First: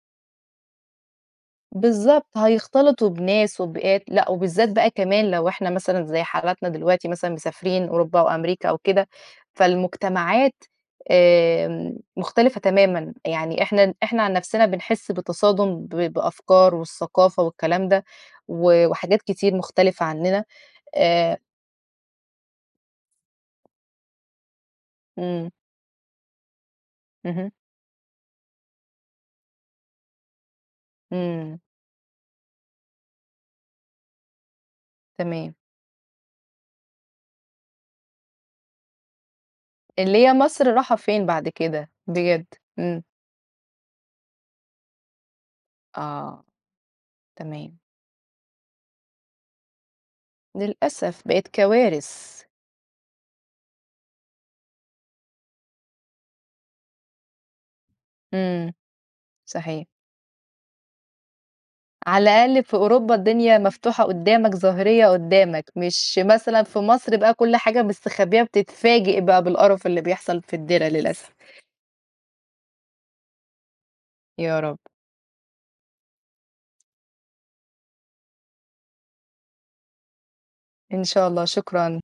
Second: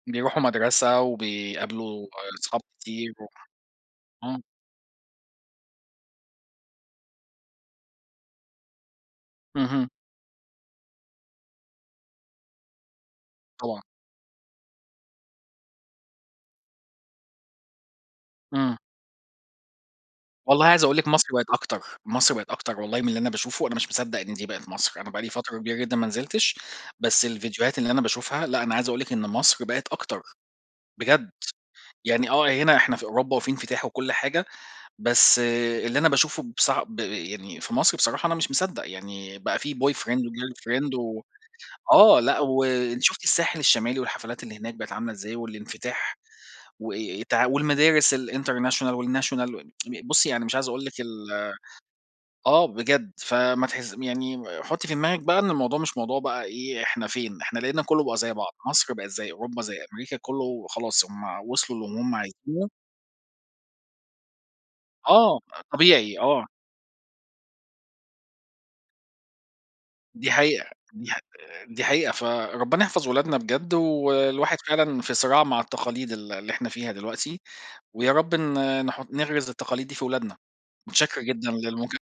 بيروحوا مدرسة وبيقابلوا بالضبط، أصحاب هيختلطوا كتير بناس وببيئات، [unintelligible] لأ إمم. وبالذات بقى كمان لو إحنا مثلًا زي حالاتنا دلوقتي مثلًا مسافرين أوروبا أو أمريكا أو كده، فالمجتمعات آمم مختلفة تمامًا، يعني طبعًا. إحنا إحنا عن نفسنا بنحس بتصادُم بأفكار والثقافة والكلام ده، امم. و وحاجات كتير مختلفة عننا، والله عايز أقول لِك مصر آآ بقِت أكتر، مصر بقِت أكتر والله من اللي أنا باشوفه، أنا مش مصدّق إن دي بقِت مصر، أنا بقى لي امم. فترة كبيرة جدًا ما نزلتش، بس اهم. الفيديوهات اللي أنا باشوفها، لأ أنا عايز أقول لِك إن مصر بقِت أكتر بجد، امم. يعني آه هنا إحنا في أوروبا وفي انفتاح وكل حاجة، بس تمام. اللي أنا باشوفه بص ب يعني في مصر بصراحة أنا مش مصدّق، يعني بقى في اللي boyfriend هي مصر راحة وgirlfriend و فين بعد كده؟ آه لأ بجد، و امم. أنتِ شُفتِ الساحل الشمالي والحفلات اللي هناك بقِت عاملة إزاي، والانفتاح آه، وإيه إيه تع تمام. والمدارس الinternational والnational بُصّي، يعني مش عايز أقول لِك للأسف ال بقِت كوارث. آه بجد، فما تحس يعني حُطّي في دماغِك بقى إن الموضوع مش موضوع بقى إيه إحنا فين، إحنا لقينا كُلُّه بقى زي بعض، امم، مصر بقِت زي أوروبا زي صحيح. أمريكا، كُلُّه خلاص، هم وصلوا للي هم على الأقل عايزينُه. في أوروبا الدنيا مفتوحة قدّامك ظاهرية آه، قدّامك، مش طبيعي، آه. مثلًا في مصر بقى كل حاجة مستخبية بتتفاجئ بقى بالقرف اللي دي بيحصل في حقيقة، الدِرا دي ح للأسف. آآ، دي حقيقة، فربنا يحفظ ولادنا بجد، والواحد يا رب. فعلًا في صراع مع التقاليد ال اللي إحنا فيها دلوقتي، ويا رب ن نحُطّ نغرِس التقاليد دي في ولادنا، إن متشكر شاء الله، جدًا للمكالمة. شكرًا.